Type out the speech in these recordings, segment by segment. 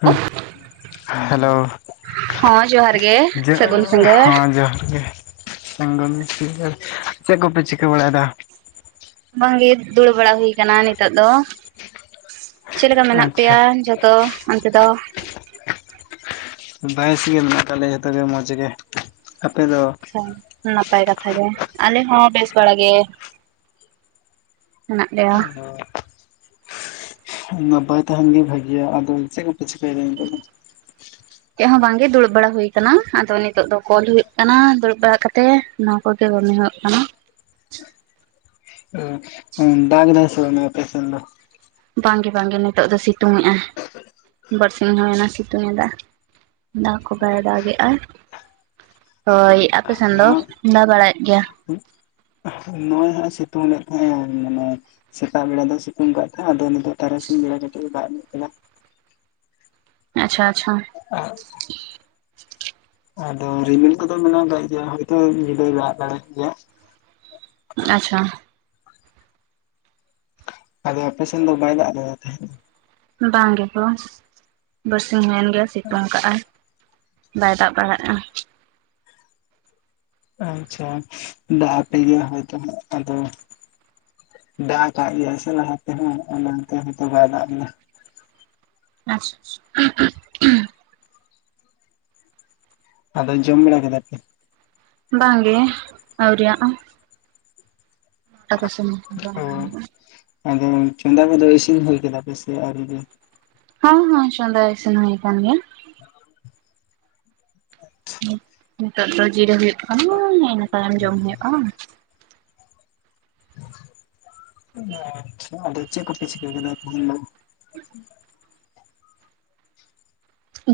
ᱦᱮᱸ ᱦᱮᱞᱳ ᱦᱮ ᱦᱚᱸ ᱡᱚᱦᱟᱨ ᱜᱮ ᱥᱟᱹᱜᱩᱱ ᱥᱤᱸᱜᱟᱹᱲ ᱡᱚᱦᱟᱨ ᱜᱮ ᱪᱮᱫ ᱠᱚᱯᱮ ᱪᱤᱠᱟᱹ ᱵᱟᱲᱟᱭᱮᱫᱟ ᱵᱟᱝᱜᱮ ᱫᱩᱲᱩᱵ ᱵᱟᱲᱟ ᱦᱩᱭ ᱠᱟᱱᱟ ᱱᱤᱛᱚᱜ ᱫᱚ ᱪᱮᱫ ᱞᱮᱠᱟ ᱢᱮᱱᱟᱜ ᱟᱪᱪᱷᱟ ᱯᱮᱭᱟ ᱛᱚ ᱚᱱᱛᱮ ᱫᱚ ᱵᱮᱥ ᱜᱮ ᱢᱮᱱᱟᱜ ᱠᱟᱜ ᱞᱮᱭᱟ ᱡᱚᱛᱚ ᱜᱮ ᱢᱚᱡᱽ ᱜᱮ ᱟᱯᱮ ᱫᱚ ᱟᱪᱪᱷᱟ ᱱᱟᱯᱟᱭ ᱠᱟᱛᱷᱟ ᱜᱮ ᱟᱞᱮ ᱦᱚᱸ ᱵᱮᱥ ᱵᱟᱲᱟ ᱜᱮ ᱦᱮᱱᱟᱜ ᱞᱮᱭᱟ ᱱᱟᱯᱟᱭ ᱛᱟᱦᱮᱱ ᱜᱮ ᱵᱷᱟᱹᱜᱮᱭᱟ ᱟᱫᱚ ᱪᱮᱫ ᱠᱚᱸᱯᱮ ᱪᱤᱠᱟᱹᱭᱮᱫᱟ ᱱᱤᱛᱚᱜ ᱫᱚ ᱪᱮᱫ ᱦᱚᱸ ᱵᱟᱝᱜᱮ ᱫᱩᱲᱩᱵ ᱵᱟᱲᱟ ᱦᱩᱭ ᱟᱠᱟᱱᱟ ᱟᱫᱚ ᱱᱤᱛᱚᱜ ᱫᱚ ᱠᱚᱞ ᱦᱩᱭᱩᱜ ᱠᱟᱱᱟ ᱫᱩᱲᱩᱵ ᱵᱟᱲᱟ ᱠᱟᱛᱮ ᱱᱚᱣᱟ ᱠᱚᱜᱮ ᱠᱟᱹᱢᱤ ᱦᱩᱭᱩᱜ ᱠᱟᱱᱟ ᱫᱟᱜ ᱮᱫᱟ ᱥᱮ ᱵᱟᱝ ᱟᱯᱮ ᱥᱮᱫ ᱫᱚ ᱵᱟᱝᱜᱮ ᱵᱟᱝᱜᱮ ᱱᱤᱛᱚᱜ ᱫᱚ ᱥᱤᱛᱩᱝ ᱮᱜᱼᱟ ᱵᱟᱨᱥᱤᱧ ᱦᱩᱭᱮᱱᱟ ᱥᱤᱛᱩᱝ ᱮᱫᱟ ᱫᱟᱜ ᱠᱚ ᱵᱟᱭ ᱫᱟᱜᱽ ᱮᱜ ᱼᱟ ᱦᱳᱭ ᱟᱯᱮ ᱥᱮᱱ ᱫᱚ ᱱᱚᱣᱟ ᱫᱟ ᱵᱟᱲᱟᱭᱮᱫ ᱜᱮᱭᱟ ᱱᱚᱜ ᱚᱭ ᱦᱟᱸᱜ ᱥᱤᱛᱩᱝ ᱞᱮᱫ ᱛᱟᱦᱮᱸᱜᱼᱟ ᱢᱟᱱᱮ ᱥᱮᱛᱟᱜ ᱵᱮᱲᱟ ᱫᱚ ᱥᱤᱛᱩᱝ ᱟᱠᱟᱫ ᱛᱟᱦᱮᱸᱜ ᱟᱫᱚ [unintelligible] ᱟᱪᱪᱷᱟ ᱟᱪᱪᱷᱟ ᱾ ᱚ [unintelligible] ᱟᱫᱚ ᱨᱤᱢᱤᱞ ᱠᱚᱫᱚ ᱢᱮᱱᱟᱜ ᱟᱠᱟᱫ ᱜᱮᱭᱟ ᱦᱳᱭᱛᱚ ᱧᱤᱫᱟᱹᱭ ᱫᱟᱜ ᱫᱟᱲᱮᱭᱟᱜ ᱜᱮᱭᱟ ᱾ ᱟᱪᱪᱷᱟ ᱾ ᱟᱫᱚ ᱟᱯᱮ ᱥᱮᱱ ᱫᱚ ᱵᱟᱭ ᱫᱟᱜ ᱟᱠᱟᱫ ᱛᱟᱦᱮᱸ ᱫᱚ ᱵᱟᱝ ᱜᱮ ᱠᱚᱥ ᱵᱟᱨᱥᱤᱧ ᱦᱩᱭᱮᱱ ᱜᱮᱭᱟ ᱥᱤᱛᱩᱝ ᱠᱟᱜᱟᱭ ᱾ ᱵᱟᱭ ᱫᱟᱵ ᱵᱟᱲᱟᱜᱼᱟ ᱾ ᱟᱪᱪᱷᱟ ᱾ ᱫᱟᱜ ᱟᱯᱮ ᱜᱮ ᱦᱚᱭᱛᱳ ᱦᱟᱜ ᱟᱫᱚ ᱫᱟᱜ ᱠᱟᱜ ᱜᱮᱭᱟᱭ ᱥᱮ ᱞᱟᱦᱟ ᱛᱮ ᱦᱚᱸ ᱚᱱᱟᱛᱮ ᱦᱳᱭᱛᱚ ᱵᱟᱭ ᱫᱟᱜ ᱮᱱᱟ ᱟᱪᱪᱷᱟ ᱾ [unintelligible] ᱟᱫᱚ ᱡᱚᱢ ᱵᱟᱲᱟ ᱠᱮᱫᱟ ᱵᱟᱝ ᱜᱮ ᱟᱶᱨᱤᱭᱟᱜᱼᱟ ᱟᱠᱚ ᱥᱚᱢᱚᱭ ᱦᱩᱭᱩᱜᱼᱟ ᱚ ᱟᱫᱚ ᱪᱚᱸᱫᱟ ᱠᱚᱫᱚ ᱤᱥᱤᱱ ᱦᱩᱭ ᱠᱮᱫᱟ ᱯᱮ ᱥᱮ ᱟᱹᱣᱨᱤ ᱜᱮ? ᱦᱚᱸᱦᱚᱸ ᱪᱚᱸᱫᱟ ᱤᱥᱤᱱ ᱦᱩᱭ ᱠᱟᱱ ᱜᱮᱭᱟ ᱾ [unintelligible] ᱱᱤᱛᱚᱜ ᱫᱚ ᱡᱤᱨᱟᱹ ᱦᱩᱭᱩᱜ ᱠᱟᱱᱟ ᱤᱱᱟᱹ ᱛᱟᱭᱚᱢ ᱡᱚᱢ ᱦᱩᱭᱩᱜᱼᱟ ᱾ ᱟᱪᱪᱷᱟ ᱾ ᱟᱫᱚ ᱪᱮᱫ ᱠᱚᱯᱮ ᱪᱤᱠᱟᱹ ᱠᱮᱫ?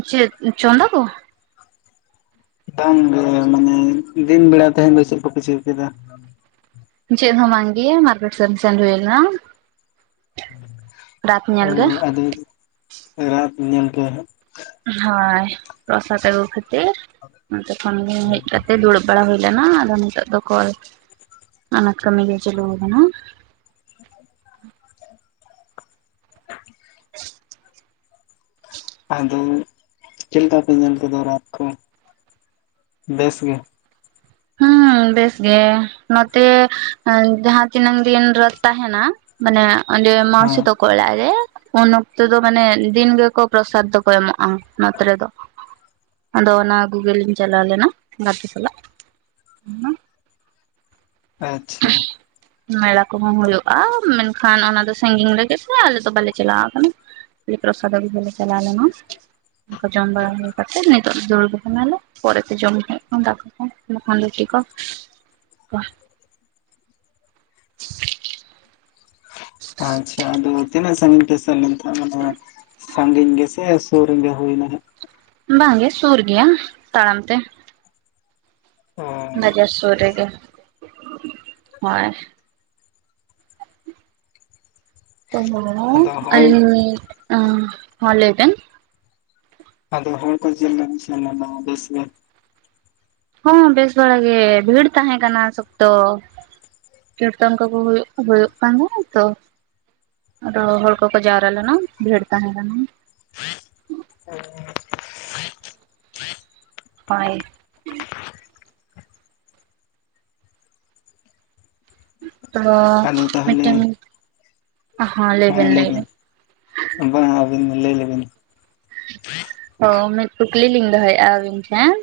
ᱪᱮᱫ ᱪᱚᱸᱫᱟ ᱠᱚ ᱵᱟᱝᱜ ᱢᱟᱱᱮ ᱫᱤᱱ ᱵᱮᱲᱟ ᱛᱮᱦᱮᱱ ᱫᱚ ᱪᱮᱫ ᱠᱚᱯᱮ ᱪᱤᱠ ᱠᱮᱫᱟ? ᱪᱮᱫ ᱦᱚᱸ ᱵᱟᱝ ᱜᱮ ᱢᱟᱨᱠᱮᱴ ᱥᱮᱱ ᱦᱩᱭ ᱞᱮᱱᱟ ᱨᱟᱛ ᱚ ᱧᱮᱞ ᱜᱮ ᱟᱫᱚ ᱧᱮᱞ ᱠᱮᱭᱟ ᱦᱟᱸᱜ ᱦᱳᱭ ᱯᱨᱚᱥᱟᱫ ᱟᱹᱜᱩ ᱠᱷᱟᱹᱛᱤᱨ ᱚᱱᱛᱮ ᱠᱷᱚᱱ ᱦᱮᱡ ᱠᱟᱛᱮ ᱫᱩᱲᱩᱵ ᱵᱟᱲᱟ ᱦᱩᱭ ᱞᱮᱱᱟ ᱟᱫᱚ ᱱᱤᱛᱚᱜ ᱫᱚᱠᱚᱞ ᱚᱱᱟ ᱠᱟᱹᱢᱤ ᱜᱮ ᱪᱟᱹᱞᱩ ᱟᱠᱟᱱᱟ [unintelligible] ᱟᱫᱚ ᱪᱮᱫ ᱞᱮᱠᱟ ᱯᱮ ᱧᱮᱞ ᱠᱮᱫᱚ ᱨᱟᱛᱷ ᱠᱚ ᱵᱮᱥ ᱜᱮ ᱦᱮᱸ ᱵᱮᱥ ᱜᱮ ᱱᱚᱛᱮ ᱡᱟᱦᱟᱸ ᱛᱤᱱᱟᱹᱝ ᱫᱤᱱ ᱨᱮ ᱛᱟᱦᱮᱱᱟ ᱢᱟᱱᱮ ᱚᱸᱰᱮ ᱢᱳᱣᱥᱤ ᱦᱮᱸ ᱛᱚᱠᱚ ᱚᱲᱟ ᱨᱮ ᱩᱱ ᱚᱠᱛᱚ ᱫᱚ ᱢᱟᱱᱮ ᱫᱤᱱ ᱜᱮ ᱠᱚ ᱯᱨᱚᱥᱟᱫᱽ ᱫᱚᱠᱚ ᱮᱢᱚᱜᱼᱟ ᱱᱚᱛᱮ ᱨᱮ ᱫᱚ ᱾ ᱟᱫᱚ ᱚᱱᱟ ᱟᱹᱜᱩ ᱜᱮ ᱞᱤᱧ ᱪᱟᱞᱟᱣ ᱞᱮᱱᱟ ᱜᱟᱛᱮ ᱥᱟᱞᱟᱜ ᱾ ᱦᱮᱸ [unintelligible] ᱟᱪᱪᱷᱟ ᱾ ᱢᱮᱞᱟ ᱠᱚᱦᱚᱸ ᱦᱩᱭᱩᱜᱼᱟ ᱢᱮᱱᱠᱷᱟᱱ ᱚᱱᱟ ᱫᱚ ᱥᱟᱺᱜᱤᱧ ᱨᱮᱜᱮ ᱥᱮ ᱟᱞᱮ ᱫᱚ ᱵᱟᱞᱮ ᱪᱟᱞᱟᱣ ᱟᱠᱟᱱᱟ ᱾ ᱯᱨᱚᱥᱟᱫ ᱟᱹᱜᱩ ᱜᱮ ᱞᱮ ᱪᱟᱞᱟᱣ ᱞᱮᱱᱟ ᱚᱱᱟ ᱠᱚ ᱡᱚᱢ ᱵᱟᱲᱟ ᱦᱩᱭ ᱠᱟᱛᱮ ᱱᱤᱛᱚᱜ ᱫᱚ ᱫᱩᱲᱵ ᱟᱠᱟᱱᱟᱞᱮ ᱾ ᱯᱚᱨᱮᱛᱮ ᱡᱚᱢ ᱦᱩᱭᱩᱜ ᱫᱟᱠᱟ ᱠᱚ ᱵᱟᱠᱷᱚᱱ ᱨᱩᱴᱤ ᱠᱚ ᱾ [inaudible] ᱟᱪᱪᱷᱟ ᱾ ᱟᱫᱚ ᱛᱤᱱᱟᱹᱜ ᱥᱟᱹᱝᱜᱤᱧ ᱯᱮ ᱥᱮᱱ ᱞᱮᱱ ᱛᱟᱦᱮᱱ ᱢᱟᱱᱮ ᱥᱟᱺᱜᱤᱧ ᱜᱮᱥᱮ ᱥᱩᱨ ᱨᱮᱜᱮ ᱦᱩᱭ ᱱᱟ ᱦᱟᱸᱜ ᱵᱟᱝᱜᱮ ᱥᱩᱨ ᱜᱮᱭᱟ ᱛᱟᱲᱟᱢ ᱛᱮ ᱾ ᱚ ᱵᱟᱡᱟᱨ ᱥᱩᱨ ᱨᱮᱜᱮ ᱾ ᱦᱳᱭ ᱾ ᱟᱫᱚ [unintelligible] ᱦᱚᱲ ᱟᱞᱤᱧ ᱦᱮᱸ ᱞᱟᱹᱭ ᱵᱮᱱ ᱟᱫᱚ ᱦᱚᱲ ᱠᱚ ᱪᱮ ᱞᱮᱠᱟ ᱠᱚ ᱥᱮᱱ ᱞᱮᱱᱟ ᱵᱮᱥ ᱜᱮ ᱦᱚᱸ ᱵᱮᱥ ᱵᱟᱲᱟ ᱜᱮ ᱵᱷᱤᱲ ᱛᱟᱦᱮᱸ ᱠᱟᱱᱟ ᱥᱚᱠᱛᱚ ᱾ ᱠᱤᱨᱛᱚᱱ ᱠᱚ ᱠᱚ ᱦᱩᱭᱩᱜ ᱦᱩᱭᱩᱜ ᱠᱟᱱᱟ ᱛᱚ ᱟᱨ ᱦᱚᱲ ᱠᱚᱠᱚ ᱡᱟᱣᱨᱟ ᱞᱮᱱᱟ ᱵᱷᱤᱲ ᱛᱟᱦᱮᱸ ᱠᱟᱱᱟ ᱾ ᱦᱮᱸ ᱾ ᱦᱳᱭ ᱛᱚ ᱟᱫᱚ ᱛᱟᱦᱚᱞᱮ ᱢᱤᱫᱴᱟᱝ ᱦᱮᱸ ᱞᱟᱹᱭ ᱵᱤᱱ ᱵᱟᱝ ᱟᱹᱵᱤᱱ ᱞᱟᱹᱭ ᱞᱮᱵᱤᱱ ᱚ ᱢᱤᱫ ᱠᱩᱠᱞᱤ ᱞᱤᱧ ᱫᱚᱦᱚᱭᱮᱫᱼᱟ ᱟᱹᱵᱤᱱ ᱴᱷᱮᱱ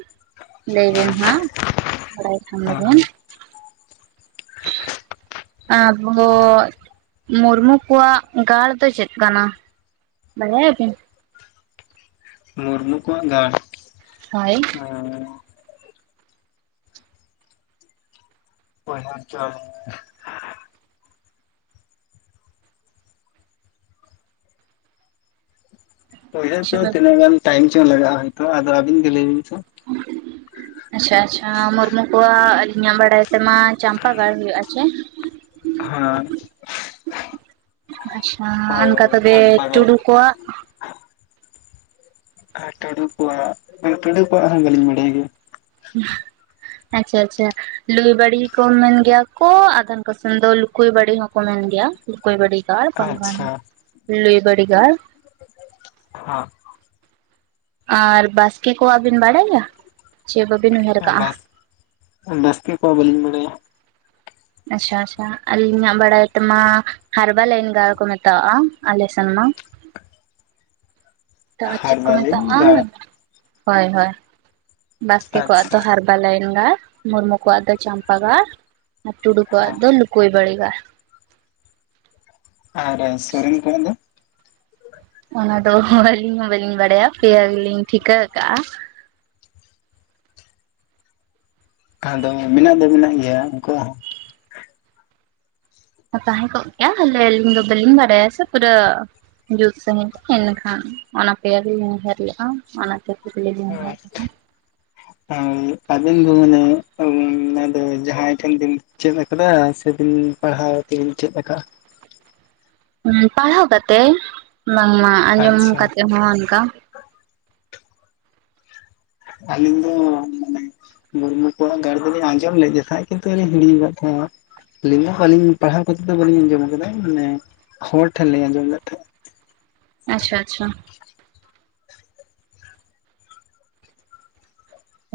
ᱞᱟᱹᱭ ᱵᱤᱱ ᱦᱮᱸ ᱦᱟᱸᱜ ᱵᱟᱲᱟᱭ ᱠᱷᱟᱱ ᱫᱚᱵᱮᱱ ᱦᱮᱸ [unintelligible] ᱟᱵᱚ [unintelligible] ᱢᱩᱨᱢᱩ ᱠᱚᱣᱟᱜ ᱜᱟᱲ ᱫᱚ ᱪᱮᱫ ᱠᱟᱱᱟ ᱵᱟᱲᱟᱭᱟᱵᱤᱱ? ᱟᱠᱚᱣᱟᱜ ᱜᱟᱲ ᱦᱚᱭ ᱟᱨ [unintelligible] [unintelligible] ᱩᱭᱦᱟᱹᱨ ᱥᱮ ᱫᱚ ᱵᱟᱵᱤᱱ ᱛᱤᱱᱟᱹᱜ ᱜᱟᱱ ᱴᱟᱭᱤᱢ ᱪᱚᱝ ᱞᱟᱜᱟᱜᱼᱟ ᱟᱵᱤᱱ ᱜᱮ ᱞᱟᱹᱭ ᱵᱤᱱ ᱛᱚ ᱟᱪᱪᱷᱟ ᱟᱪᱪᱷᱟ ᱢᱩᱨᱢᱩ ᱠᱚᱣᱟᱜ ᱟᱹᱞᱤᱧᱟᱜ ᱵᱟᱲᱟᱭ ᱛᱮᱢᱟ ᱪᱟᱢᱯᱟ ᱜᱟᱲ ᱦᱩᱭᱩᱜ ᱟᱥᱮ ᱦᱮᱸ ᱟᱪᱪᱷᱟ ᱾ ᱪᱟᱢᱯᱟ ᱜᱟᱲ ᱜᱮ ᱴᱩᱰᱩ ᱠᱚᱣᱟᱜ ᱴᱩᱰ ᱩᱠᱚᱣᱟᱜ ᱦᱚᱸ ᱵᱟᱹᱞᱤᱧ ᱵᱟᱰᱟᱭ ᱜᱮᱭᱟ ᱟᱪᱪᱷᱟ ᱟᱪᱪᱷᱟ ᱞᱩᱭ ᱵᱟᱲᱤ ᱠᱚ ᱢᱮᱱ ᱜᱮᱭᱟ ᱠᱚ ᱟᱫᱷᱮᱱ ᱠᱚᱥᱮᱢ ᱫᱚ ᱞᱩᱠᱩᱭ ᱵᱟᱲᱤ ᱦᱚᱸᱠᱚ ᱢᱮᱱ ᱜᱮᱭᱟ ᱞᱩᱠᱩᱭ ᱵᱟᱹᱲᱤ ᱜᱟᱲ ᱵᱟᱝᱠᱷᱟᱱ ᱟᱪᱪᱷᱟ ᱞᱩᱭ ᱵᱟᱹᱲᱤ ᱜᱟᱲ ᱦᱟ ᱟᱨ ᱵᱟᱥᱠᱮ ᱠᱚᱣᱟᱜ ᱵᱤᱱ ᱵᱟᱲᱟᱭᱟ ᱪᱮ ᱵᱟᱹᱵᱤᱱ ᱩᱭᱦᱟᱹᱨ ᱦᱚᱸ ᱠᱟᱜᱼᱟ᱾ ᱵᱟᱥ ᱵᱟᱥᱠᱮ ᱠᱚᱣᱟ ᱵᱟᱹᱞᱤᱧ ᱵᱟᱲᱟᱭᱟ᱾ ᱟᱪᱪᱷᱟ ᱟᱪᱪᱷᱟ ᱟᱹᱞᱤᱧᱟᱜ ᱵᱟᱲᱟᱭ ᱛᱮᱢᱟ ᱦᱟᱨᱵᱟᱞᱟᱭᱟᱱ ᱜᱟᱲ ᱠᱚ ᱢᱮᱛᱟᱣᱟᱜᱼᱟ ᱟᱞᱮ ᱥᱮᱱ ᱢᱟ [inaudible] ᱛᱚ ᱪᱮᱫ ᱠᱚ ᱦᱟᱨᱵᱟᱞᱤᱧ ᱢᱮᱛᱟᱜᱼᱟ ᱫᱟᱲᱟ ᱦᱳᱭ ᱦᱳᱭ ᱵᱟᱥᱠᱮ ᱠᱚᱣᱟᱜ ᱫᱚ ᱟᱪᱪᱷᱟ ᱦᱟᱨᱼᱼ ᱯᱟᱞᱟᱭᱮᱱ ᱜᱟᱲ ᱢᱩᱨᱢᱩ ᱠᱚᱣᱟᱜ ᱫᱚ ᱪᱟᱢᱯᱟ ᱜᱟᱲ ᱟᱨ ᱴᱩᱰᱩ ᱠᱚᱣᱟᱜ ᱫᱚ ᱞᱩᱠᱩᱭ ᱵᱟᱲᱤᱜᱟᱲ ᱟᱨ ᱥᱚᱨᱮᱱ ᱠᱚᱣᱟᱜ ᱫᱚ? ᱚᱱᱟ ᱫᱚ ᱟᱹᱞᱤᱧ ᱦᱚᱸ ᱵᱟᱹᱞᱤᱧ ᱵᱟᱲᱟᱭᱟ ᱯᱮᱭᱟ ᱜᱮᱞᱤᱧ ᱴᱷᱤᱠᱟᱹ ᱟᱠᱟᱜᱼᱟ᱾ ᱟᱫᱚ ᱢᱮᱱᱟᱜ ᱫᱚ ᱢᱮᱱᱟᱜ ᱜᱮᱭᱟ ᱩᱱᱠᱩᱣᱟᱜ ᱦᱚᱸ᱾ ᱛᱟᱦᱮᱸ ᱠᱚᱜ ᱠᱮᱭᱟ ᱟᱞᱮ ᱟᱹᱞᱤᱧ ᱫᱚ ᱵᱟᱹᱞᱤᱧ ᱵᱟᱲᱟᱭᱟ ᱥᱮ ᱯᱩᱨᱟᱹ ᱡᱩᱛ ᱥᱟᱺᱦᱤᱡ ᱛᱮ ᱮᱱᱟᱠᱷᱟᱱ ᱚᱱᱟ ᱯᱮᱭᱟ ᱜᱤᱞᱤᱧ ᱩᱭᱦᱟᱹᱨ ᱞᱮᱫᱼᱟ ᱦᱚᱸ ᱦᱳᱭ ᱟᱵᱤᱱ ᱫᱚ ᱢᱟᱱᱮ ᱚᱱᱟ ᱡᱟᱦᱟᱸᱭ ᱴᱷᱮᱱ ᱵᱤᱱ ᱪᱮᱫ ᱟᱠᱟᱫᱟ ᱥᱮᱵᱤᱱ ᱯᱟᱲᱦᱟᱣ ᱛᱮᱵᱮᱱ ᱪᱮᱫ ᱟᱠᱟᱫᱟ ᱯᱟᱲᱦᱟᱣ ᱠᱟᱛᱮᱜ ᱵᱟᱝᱢᱟ ᱟᱸᱡᱚᱢ ᱟᱪᱪᱷᱟ ᱠᱟᱛᱮᱜ ᱦᱚᱸ ᱚᱱᱠᱟ ᱟᱞᱤᱧ ᱫᱚ ᱢᱟᱱᱮ ᱢᱩᱨᱢᱩ ᱠᱚᱣᱟᱜ ᱜᱟᱨ ᱫᱚᱞᱤᱧ ᱟᱸᱡᱚᱢ ᱞᱮᱫ ᱛᱟᱦᱮᱸᱫ ᱠᱤᱱᱛᱩᱞᱤᱧ ᱦᱤᱲᱤᱧ ᱟᱠᱟᱫ ᱛᱟᱦᱮᱸᱫ ᱟᱹᱞᱤᱧ ᱫᱚ ᱟᱹᱞᱤᱧ ᱯᱟᱲᱦᱟᱣ ᱠᱟᱛᱮᱫ ᱫᱚ ᱵᱟᱹᱞᱤᱧ ᱟᱸᱡᱚᱢ ᱟᱠᱟᱫᱟ ᱢᱟᱱᱮ ᱦᱚᱲ ᱴᱷᱮᱱ ᱞᱤᱧ ᱟᱸᱡᱚᱢ ᱞᱮᱫ ᱛᱟᱦᱮᱸᱫ ᱟᱪᱪᱷᱟ ᱟᱪᱪᱷᱟ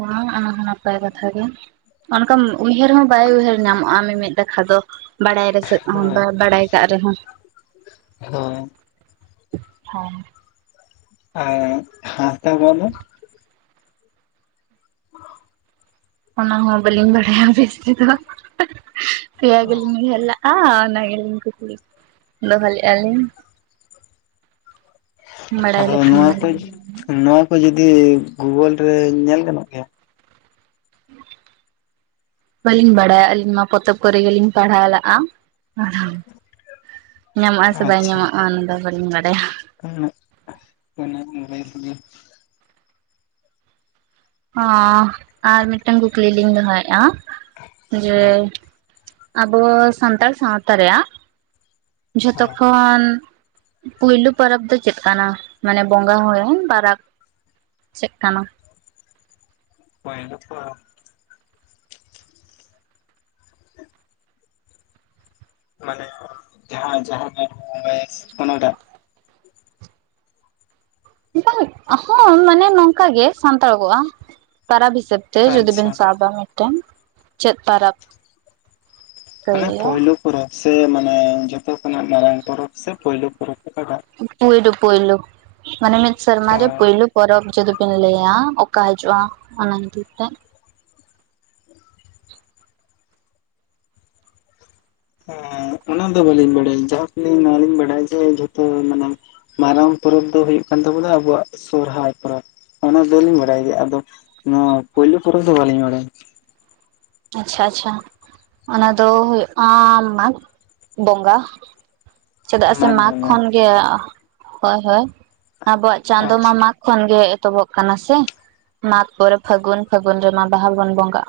ᱵᱟᱝ ᱚᱱᱟ ᱦᱚᱸ ᱱᱟᱯᱟᱭ ᱠᱟᱛᱷᱟ ᱜᱮ ᱚᱱᱠᱟ ᱩᱭᱦᱟᱹᱨ ᱦᱚᱸ ᱵᱟᱭ ᱩᱭᱦᱟᱹᱨ ᱧᱟᱢᱚᱜᱼᱟ [unintelligible] ᱫᱚ ᱵᱟᱲᱟᱭ ᱨᱮᱥ ᱦᱚᱸ ᱦᱳᱭ ᱵᱟᱲᱟᱭ ᱠᱟᱜ ᱨᱮᱦᱚᱸ ᱦᱳᱭ ᱦᱮᱸ ᱟᱨ ᱦᱟᱥᱫᱟ ᱵᱚᱞᱼᱼ [unintelligible] ᱚᱱᱟ ᱦᱚᱸ ᱵᱟᱹᱞᱤᱧ ᱵᱟᱲᱟᱭᱟ ᱵᱮᱥ ᱛᱮᱫᱚ ᱯᱮᱭᱟ ᱜᱮᱞᱤᱧ ᱩᱤᱦᱟᱨ ᱞᱟ ᱦᱟ ᱚᱱᱟᱜᱮᱞᱤᱧ [unintelligible] ᱠᱩᱥᱤᱞᱤ ᱫᱚᱦᱚᱞᱮᱜ ᱟᱞᱤᱧ ᱵᱟᱲᱟᱭ ᱟᱫᱚ ᱞᱮᱠᱷᱟᱱ ᱱᱚᱣᱟ ᱠᱚ ᱞᱤᱧ ᱱᱚᱣᱟ ᱠᱚ ᱡᱩᱫᱤ ᱜᱩᱜᱩᱞ ᱨᱮ ᱧᱮᱞ ᱜᱟᱱᱚᱜ ᱜᱮᱭᱟ [inaudible] ᱵᱟᱹᱞᱤᱧ ᱵᱟᱲᱟᱭᱟ ᱟᱹᱞᱤᱧ ᱢᱟ ᱯᱚᱛᱚᱵ ᱠᱚᱨᱮ ᱜᱮᱞᱤᱧ ᱯᱟᱲᱦᱟᱣ ᱞᱟᱜᱼᱟ ᱟᱨ ᱧᱟᱢᱚᱜᱼᱟ ᱥᱮ ᱵᱟᱭ ᱟᱪᱪᱷᱟ ᱧᱟᱢᱚᱜᱼᱟ ᱚᱱᱟ ᱫᱚ ᱵᱟᱹᱞᱤᱧ ᱵᱟᱲᱟᱭᱟ᱾ [unintelligible] ᱚᱸ ᱟᱨ ᱢᱤᱫᱴᱟᱝ ᱠᱩᱠᱞᱤ ᱞᱤᱧ ᱫᱚᱦᱚᱭᱮᱫᱼᱟ ᱡᱮ ᱦᱮᱸ ᱟᱵᱚᱻ ᱥᱟᱱᱛᱟᱲ ᱥᱟᱶᱛᱟ ᱨᱮᱭᱟᱜ ᱡᱷᱚᱛᱚ ᱦᱮᱸ ᱠᱷᱚᱱᱻ ᱯᱩᱭᱞᱩ ᱯᱚᱨᱚᱵ ᱫᱚ ᱪᱮᱫ ᱠᱟᱱᱟ ᱢᱟᱱᱮ ᱵᱚᱸᱜᱟ [unintelligible] ᱪᱮᱫ ᱠᱟᱱᱟ [unintelligible] ᱢᱟᱱᱮ ᱡᱟᱦᱟᱸ ᱡᱟᱦᱟᱸ ᱴᱟᱜ ᱵᱷᱚᱭᱮᱥ [unintelligible] ᱚᱱᱟᱴᱟᱜ? [unintelligible] ᱦᱚᱸ ᱢᱟᱱᱮ ᱱᱚᱝᱠᱟ ᱜᱮ ᱥᱟᱱᱛᱟᱲ ᱠᱚᱜᱼᱟ ᱾ ᱯᱟᱨᱟᱵᱽ ᱦᱤᱥᱟᱹᱵ, ᱛᱮ ᱡᱩᱫᱤ ᱵᱮᱱ ᱟᱪᱪᱷᱟ ᱥᱟᱵᱟ, ᱢᱤᱫᱴᱮᱱ ᱪᱮᱫ ᱯᱟᱨᱟᱵᱽ? ᱢᱟᱱᱮ ᱯᱳᱭᱞᱩ ᱯᱚᱨᱚᱵ ᱥᱮ ᱢᱟᱱᱮ ᱡᱷᱚᱛᱚ ᱠᱷᱚᱱᱟᱜ ᱢᱟᱨᱟᱝ ᱯᱚᱨᱚᱵ ᱥᱮ ᱯᱩᱭᱞᱩ ᱯᱚᱨᱚᱵ ᱚᱠᱟᱴᱟᱜ? ᱯᱩᱭᱞᱩ ᱯᱩᱭᱞᱩ ᱢᱟᱱᱮ ᱢᱤᱫ ᱥᱮᱨᱢᱟ ᱚ ᱨᱮ ᱯᱩᱭᱞᱩ ᱯᱚᱨᱚᱵ ᱡᱚᱫᱤ ᱵᱤᱱ ᱞᱟᱹᱭᱟ ᱚᱠᱟ ᱦᱤᱡᱩᱜᱼᱟ ᱚᱱᱟ ᱤᱫᱤ ᱛᱮ ᱦᱮᱸ ᱚᱱᱟ ᱫᱚ ᱵᱟᱹᱞᱤᱧ ᱵᱟᱲᱟᱭᱟ᱾ ᱡᱟᱦᱟ ᱠᱚᱞᱤᱧ ᱱᱚᱣᱟ ᱞᱤᱧ ᱵᱟᱲᱟᱭ-ᱟ᱾ ᱡᱮ ᱡᱷᱚᱛᱚ ᱢᱟᱱᱮ, ᱢᱟᱨᱟᱝ ᱯᱚᱨᱚᱵ ᱫᱚ ᱦᱩᱭᱩᱜ ᱠᱟᱱ ᱛᱟᱵᱚᱱᱟ ᱟᱵᱚᱣᱟᱜ ᱥᱚᱦᱨᱟᱭ ᱯᱚᱨᱚᱵ ᱚᱱᱟ ᱫᱚᱞᱤᱧ ᱵᱟᱲᱟᱭ ᱜᱮᱭᱟ ᱟᱫᱚ ᱱᱚᱣᱟ ᱯᱳᱞᱮ ᱯᱚᱨᱮ ᱫᱚ ᱵᱟᱞᱤᱧ ᱵᱟᱰᱟᱭᱟ ᱟᱪᱪᱷᱟ ᱟᱪᱪᱷᱟ ᱚᱱᱟ ᱫᱚ ᱦᱩᱭᱩᱜ-ᱟ ᱢᱟᱜᱽ ᱵᱚᱸᱜᱟ ᱪᱮᱫᱟᱜ ᱥᱮ ᱵᱟᱝ ᱢᱟᱜᱽ ᱵᱟᱝ ᱠᱷᱚᱱ ᱜᱮ ᱦᱳᱭ ᱦᱳᱭ ᱟᱵᱚᱣᱟᱜ ᱪᱟᱸᱫᱳ ᱢᱟ ᱟᱪᱪᱷᱟ ᱢᱟᱜᱽ ᱠᱷᱚᱱ ᱜᱮ ᱮᱛᱚᱵᱚᱜ ᱠᱟᱱᱟ ᱥᱮ ᱢᱟᱜᱽ ᱯᱚᱨᱮ ᱯᱷᱟᱹᱜᱩᱱ ᱯᱷᱟᱹᱜᱩᱱ ᱨᱮᱢᱟ ᱵᱟᱦᱟ ᱵᱚᱱ ᱵᱚᱸᱜᱟᱜᱼᱟ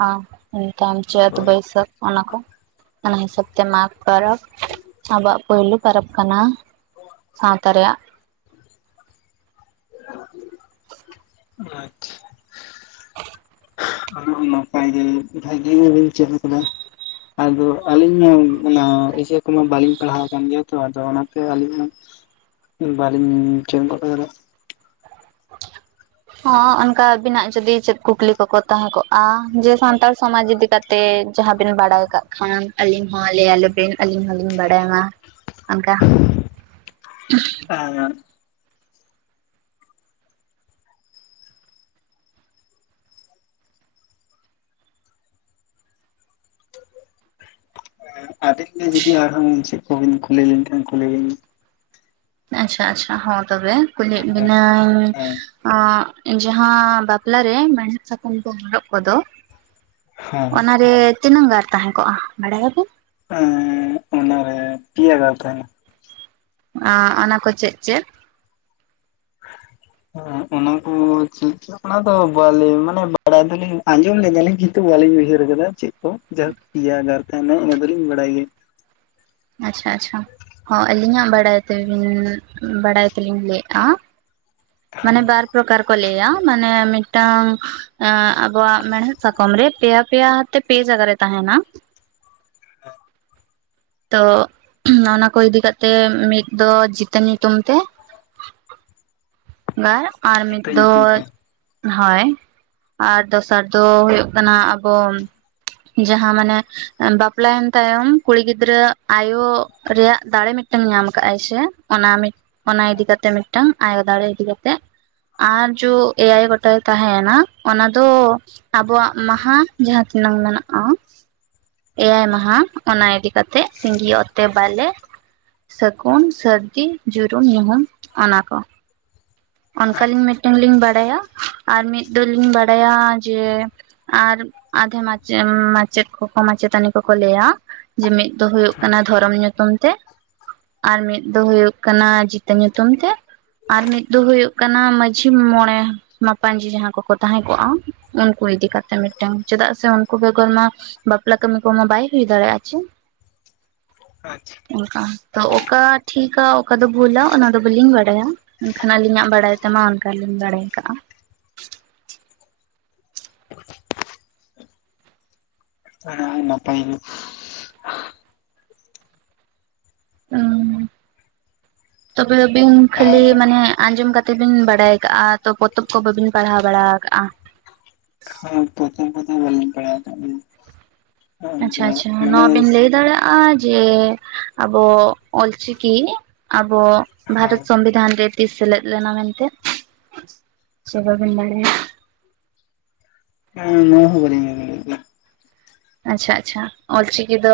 ᱢᱤᱫᱴᱟᱝ ᱪᱟᱹᱛ ᱦᱳᱭ ᱵᱟᱹᱭᱥᱟᱹᱠ ᱚᱱᱟ ᱠᱚ ᱚᱱᱟ ᱦᱤᱥᱟᱹᱵ ᱛᱮ ᱢᱟᱜᱽ ᱯᱟᱨᱚᱵᱽ ᱟᱵᱚᱣᱟᱜ ᱯᱩᱭᱞᱩ ᱯᱟᱨᱚᱵ ᱠᱟᱱᱟ ᱥᱟᱶᱛᱟ ᱨᱮᱭᱟᱜ ᱟᱸᱪᱪᱷᱟ [inaudible] ᱟ ᱱᱟᱯᱟᱭ ᱜᱮ ᱵᱷᱟᱜᱤᱵᱤᱱ ᱪᱮᱫ ᱟᱠᱟᱫᱟ᱾ ᱟᱫᱚ ᱟᱹᱞᱤᱧ ᱢᱟ, ᱚᱱᱟ ᱤᱥᱟᱹ ᱠᱚᱢᱟ ᱵᱟᱹᱞᱤᱧ ᱯᱟᱲᱦᱟᱣ ᱟᱠᱟᱱ ᱜᱮᱭᱟ᱾ ᱛᱚ ᱟᱫᱚ ᱚᱱᱟᱛᱮ ᱟᱹᱞᱤᱧ ᱢᱟ ᱵᱟᱹᱞᱤᱧᱻ ᱪᱮᱫ ᱜᱚᱫ ᱠᱟᱫᱟ [inaudible] ᱦᱚᱸ ᱚᱱᱠᱟ ᱟᱵᱤᱱᱟᱜ ᱡᱩᱫᱤ ᱪᱮᱫ ᱠᱩᱠᱞᱤ ᱠᱚ ᱠᱚ ᱛᱟᱦᱮᱸ ᱠᱚᱜᱼᱟ ᱡᱮ ᱥᱟᱱᱛᱟᱲ ᱥᱚᱢᱟᱡ ᱡᱩᱫᱤ ᱛᱮ ᱡᱟᱦᱟᱸ ᱵᱮᱱ ᱵᱟᱲᱟᱭ ᱠᱟᱜ ᱠᱷᱟᱱ ᱟᱹᱞᱤᱧ ᱦᱚᱸ ᱞᱟᱹᱭ ᱟᱞᱮ ᱵᱤᱱ ᱟᱹᱞᱤᱧ ᱦᱚᱞᱤᱧ ᱵᱟᱲᱟᱭᱟ ᱚᱱᱠᱟ [inaudible] ᱟᱵᱮᱱ ᱜᱮ ᱡᱩᱫᱤ ᱟᱨᱦᱚᱸ ᱾ ᱪᱮᱫ ᱠᱚᱵᱤᱱ ᱠᱩᱞᱤ ᱞᱮᱱᱠᱷᱟᱱ ᱠᱩᱞᱤ ᱵᱤᱱ ᱟᱪᱪᱷᱟ ᱟᱪᱪᱷᱟ ᱦᱚᱸ ᱛᱚᱵᱮ ᱠᱩᱞᱤᱭᱮᱫ ᱵᱤᱱᱟᱹᱧᱻ ᱦᱮᱸ ᱚᱸᱜᱻ ᱡᱟᱦᱟᱸ ᱵᱟᱯᱞᱟ ᱨᱮ ᱢᱮᱬᱦᱮᱫ ᱥᱟᱠᱟᱢ ᱠᱚ ᱦᱚᱨᱚᱜ ᱠᱚᱫᱚ ᱦᱮᱸ ᱚᱱᱟᱨᱮᱻ ᱛᱤᱱᱟᱹᱝ ᱜᱟᱨ ᱛᱟᱦᱮᱸ ᱠᱚᱜᱼᱟ ᱵᱟᱲᱟᱭᱟ ᱵᱮᱱ ᱮᱸᱻ ᱚᱱᱟᱨᱮ ᱯᱮᱭᱟ ᱠᱟᱛᱮ, ᱟᱻ ᱚᱱᱟ ᱠᱚ ᱪᱮᱫ ᱪᱮᱫ ᱚᱱᱟ ᱠᱚ ᱪᱮᱫ ᱚᱱᱟ ᱫᱚ ᱵᱟᱹᱞᱤ ᱢᱟᱱᱮ ᱵᱟᱲᱟᱭ ᱫᱚᱞᱤᱧ ᱟᱸᱡᱚᱢ ᱞᱮᱫᱟᱞᱤᱧ ᱠᱤᱱᱛᱩ ᱵᱟᱹᱞᱤᱧ ᱩᱭᱦᱟᱹᱨ ᱠᱟᱫᱟ ᱪᱮᱫ ᱯᱤᱭᱟ ᱜᱟᱨ ᱛᱟᱦᱮᱱᱟ ᱚᱱᱟ ᱫᱚᱞᱤᱧ ᱵᱟᱲᱟᱭ ᱜᱮᱭᱟ ᱟᱪᱪᱷᱟ ᱟᱪᱪᱷᱟ ᱦᱚᱸ ᱟᱹᱞᱤᱧᱟᱜ ᱵᱟᱲᱟᱭ ᱛᱮᱵᱤᱱ ᱵᱟᱲᱟᱭ ᱛᱮᱞᱤᱧ ᱞᱟᱹᱭᱮᱫᱼᱟ ᱢᱟᱱᱮ ᱵᱟᱨ ᱯᱨᱚᱠᱟᱨ ᱠᱚ ᱞᱟᱹᱭᱟ ᱢᱟᱱᱮ ᱢᱤᱫᱴᱟᱝ ᱮᱸ ᱟᱵᱚᱣᱟ-ᱜ ᱢᱮᱲᱦᱮᱫ ᱥᱟᱠᱟᱚᱢ ᱨᱮ, ᱯᱮᱭᱟ - ᱯᱮᱭᱟ ᱛᱮ ᱯᱮ ᱡᱟᱭᱜ-ᱟ ᱨᱮ ᱛᱟᱦᱮᱱᱟ᱾ ᱛᱚᱻ ᱚᱱᱟ ᱠᱚ ᱤᱫᱤ ᱠᱟᱛᱮ ᱢᱤᱫ ᱫᱚ ᱪᱤᱛᱟᱹᱱ ᱧᱩᱛᱩᱢ ᱛᱮ [inaudible] ᱜᱟᱨ ᱟᱨ ᱢᱤᱫ ᱡᱤᱛᱟᱹ ᱫᱚ ᱧᱩᱛᱩᱢ ᱛᱮ ᱦᱚᱭ ᱟᱨ ᱫᱚᱥᱟᱨ ᱫᱚ ᱦᱩᱭᱩᱜ ᱠᱟᱱᱟ ᱟᱵᱚ ᱡᱟᱦᱟ ᱢᱟᱱᱮ ᱵᱟᱯᱞᱟᱭᱮᱱ ᱛᱟᱭᱚᱢ ᱠᱩᱲᱤ ᱜᱤᱫᱽᱨᱟᱹ ᱟᱭᱳᱻ ᱨᱮᱭᱟᱜ ᱫᱟᱲᱮ ᱢᱤᱫᱴᱟᱝ ᱧᱟᱢ ᱠᱟᱜ ᱟᱭ ᱥᱮ ᱚᱱᱟ ᱢᱤᱫ ᱚᱱᱟ ᱤᱫᱤ ᱠᱟᱛᱮ ᱢᱤᱫᱴᱟᱝ ᱟᱭᱳ ᱫᱟᱲᱮ ᱤᱫᱤ ᱠᱟᱛᱮᱜ ᱟᱨ ᱡᱳ ᱮᱭᱟᱭ ᱜᱚᱴᱟᱭ ᱛᱟᱦᱮᱱᱟ ᱚᱱᱟ ᱫᱚ ᱟᱵᱚᱣᱟᱜ ᱢᱟᱦᱟ ᱡᱟᱦᱟ ᱛᱤᱱᱟᱹᱝ ᱢᱮᱱᱟᱜᱼᱟ ᱮᱭᱟᱭ ᱢᱟᱦᱟ ᱚᱱᱟ ᱤᱫᱤ ᱠᱟᱛᱮᱫ ᱥᱤᱸᱜᱤ ᱚᱛᱮ ᱵᱟᱞᱮ ᱥᱟᱹᱜᱩᱱ ᱥᱟᱹᱨᱫᱤ ᱡᱩᱨᱩᱢ ᱧᱩᱦᱩᱢ ᱚᱱᱟ ᱠᱚ ᱚᱱᱠᱟᱞᱤᱧ ᱟᱪᱪᱷᱟ ᱢᱤᱫᱴᱮᱱ ᱞᱤᱧ ᱵᱟᱲᱟᱭᱟ ᱟᱨ ᱢᱤᱫ ᱫᱚᱞᱤᱧ ᱵᱟᱲᱟᱭᱟ ᱡᱮ ᱟᱨ ᱟᱫᱷᱮ ᱢᱟᱪᱮᱫ ᱢᱟᱪᱮᱫ ᱠᱚ ᱢᱟᱪᱮᱛᱟᱹᱱᱤ ᱠᱚᱠᱚ ᱞᱟᱹᱭᱟ ᱡᱮ ᱢᱤᱫ ᱫᱚ ᱦᱩᱭᱩᱜ ᱠᱟᱱᱟ ᱫᱷᱚᱨᱚᱢ ᱧᱩᱛᱩᱢ ᱛᱮ ᱟᱨ ᱢᱤᱫ ᱫᱚ ᱦᱩᱭᱩᱜ ᱠᱟᱱᱟ ᱡᱤᱛᱟᱹ ᱧᱩᱛᱩᱢ ᱛᱮ ᱟᱨ ᱢᱤᱫ ᱫᱚ ᱦᱩᱭᱩᱜ ᱠᱟᱱᱟ ᱢᱟᱹᱡᱷᱤ ᱢᱚᱬᱮ ᱢᱟᱯᱟᱡᱤ ᱡᱟᱦᱟᱸ ᱠᱚᱠᱚ ᱛᱟᱦᱮᱸ ᱠᱚᱜᱼᱟ ᱩᱱᱠᱩ ᱤᱫᱤ ᱠᱟᱛᱮᱜ ᱢᱤᱫᱴᱮᱱ ᱪᱮᱫᱟᱜ ᱥᱮ ᱩᱱᱠᱩ ᱵᱮᱜᱚᱨ ᱢᱟ ᱵᱟᱯᱞᱟ ᱠᱟᱹᱢᱤ ᱠᱚᱢᱟ ᱵᱟᱭ ᱦᱩᱭ ᱫᱟᱲᱮᱭᱟᱜᱼᱟ ᱪᱮ ᱟᱪᱪᱷᱟ ᱚᱱᱠᱟ ᱛᱚ ᱚᱠᱟ ᱴᱷᱤᱠᱟ ᱚᱠᱟ ᱫᱚ ᱵᱷᱩᱞᱟ ᱚᱱᱟᱫᱚ ᱵᱟᱹᱞᱤᱧ ᱵᱟᱰᱟᱭᱟ ᱮᱱᱠᱷᱟᱱ ᱟᱹᱞᱤᱧᱟ-ᱜ ᱵᱟᱲᱟᱭ ᱛᱮᱢᱟ, ᱚᱱᱠᱟ ᱞᱤᱧ ᱵᱟᱲᱟᱭ ᱠᱟᱜᱼᱟ᱾ ᱚᱱᱟ ᱦᱚᱸ ᱱᱟᱯᱟᱭ ᱜᱮ [unintelligible] ᱛᱚᱵᱮ ᱟᱵᱤᱱ ᱠᱷᱟᱹᱞᱤ ᱟᱨ ᱢᱟᱱᱮ ᱟᱸᱡᱚᱢ ᱠᱟᱛᱮ ᱛᱮᱵᱤᱱ ᱵᱟᱲᱟᱭ ᱠᱟᱜᱼᱟ ᱛᱚ ᱯᱚᱛᱚᱵ ᱠᱚ ᱵᱟ ᱵᱤᱱ ᱯᱟᱲᱦᱟᱣ ᱵᱟᱲᱟ ᱠᱟᱜᱼᱟ ᱯᱚᱛᱚᱵ ᱠᱚ ᱫᱚ ᱵᱚᱞᱟᱧ ᱯᱟᱲᱦᱟᱣᱜ ᱟᱠᱟᱫ ᱟᱞᱮᱧ ᱟᱪᱪᱷᱟ ᱟᱪᱪᱷᱟ ᱱᱚᱣᱟ ᱵᱤᱱ ᱞᱟᱹᱭ ᱫᱟᱲᱮᱭᱟᱜᱼᱟ ᱟᱨ ᱡᱮ ᱟᱵᱚ ᱚᱞᱪᱤᱠᱤ ᱟᱵᱚ ᱵᱷᱟᱨᱚᱛ ᱥᱚᱝᱵᱤᱫᱷᱟᱱ ᱨᱮ ᱛᱤᱥ ᱥᱮᱞᱮᱫ ᱞᱮᱱᱟ ᱢᱮᱱᱛᱮ ᱪᱮ ᱵᱟ ᱵᱤᱱ ᱵᱟᱲᱟᱭᱟ? ᱱᱩᱭᱟ ᱦᱚᱸ ᱵᱟᱞᱤᱱ ᱵᱟᱰᱟᱭᱟ ᱟᱪᱪᱷᱟ ᱟᱪᱪᱷᱟ ᱚᱞᱪᱤᱠᱤ ᱫᱚ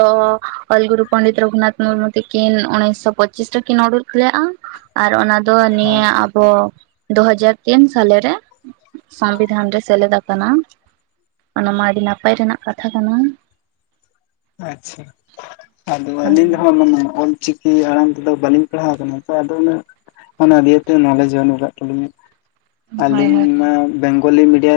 ᱚᱞ ᱜᱩᱨᱩ ᱯᱚᱱᱰᱤᱛ ᱨᱚᱜᱷᱩᱱᱟᱛᱷ ᱢᱩᱨᱢᱩ ᱛᱟᱠᱤᱱ ᱩᱱᱤᱥᱚ [unintelligible] ᱟᱨ ᱚᱱᱟ ᱫᱚ ᱱᱤᱭᱟᱹ ᱦᱮᱸ ᱟᱵᱚ ᱫᱩ ᱦᱟᱡᱟᱨ ᱛᱤᱱ ᱥᱟᱞᱮᱨᱮ ᱥᱚᱝᱵᱤᱫᱷᱟᱱ ᱨᱮ ᱥᱮᱞᱮᱫ ᱟᱠᱟᱱᱟ ᱚᱱᱟᱢᱟ ᱟᱹᱰᱤ ᱱᱟᱯᱟᱭ ᱨᱮᱱᱟᱜ ᱠᱟᱛᱷᱟ ᱠᱟᱱᱟ ᱟᱪᱪᱷᱟ ᱟᱫᱚ ᱦᱳᱭ ᱟᱹᱞᱤᱧ ᱫᱚ ᱦᱟᱜ ᱢᱟᱱᱮ ᱚᱞᱪᱤᱠᱤ ᱪᱤᱠᱤ ᱟᱲᱟᱝ ᱛᱮᱫᱚ ᱵᱟᱹᱞᱤᱧ ᱯᱟᱲᱦᱟᱣ ᱟᱠᱟᱱᱟ ᱛᱚ ᱟᱫᱚ ᱩᱱᱟᱹᱜ ᱚᱱᱟ ᱫᱤᱭᱛᱮ ᱱᱚᱞᱮᱡᱽ ᱵᱟᱹᱱᱩᱜ ᱠᱟᱜ ᱛᱟᱹᱞᱤᱧᱟ ᱟᱹᱞᱤᱧ ᱢᱟ ᱵᱮᱝᱜᱚᱞᱤ ᱢᱤᱰᱤᱭᱟᱢ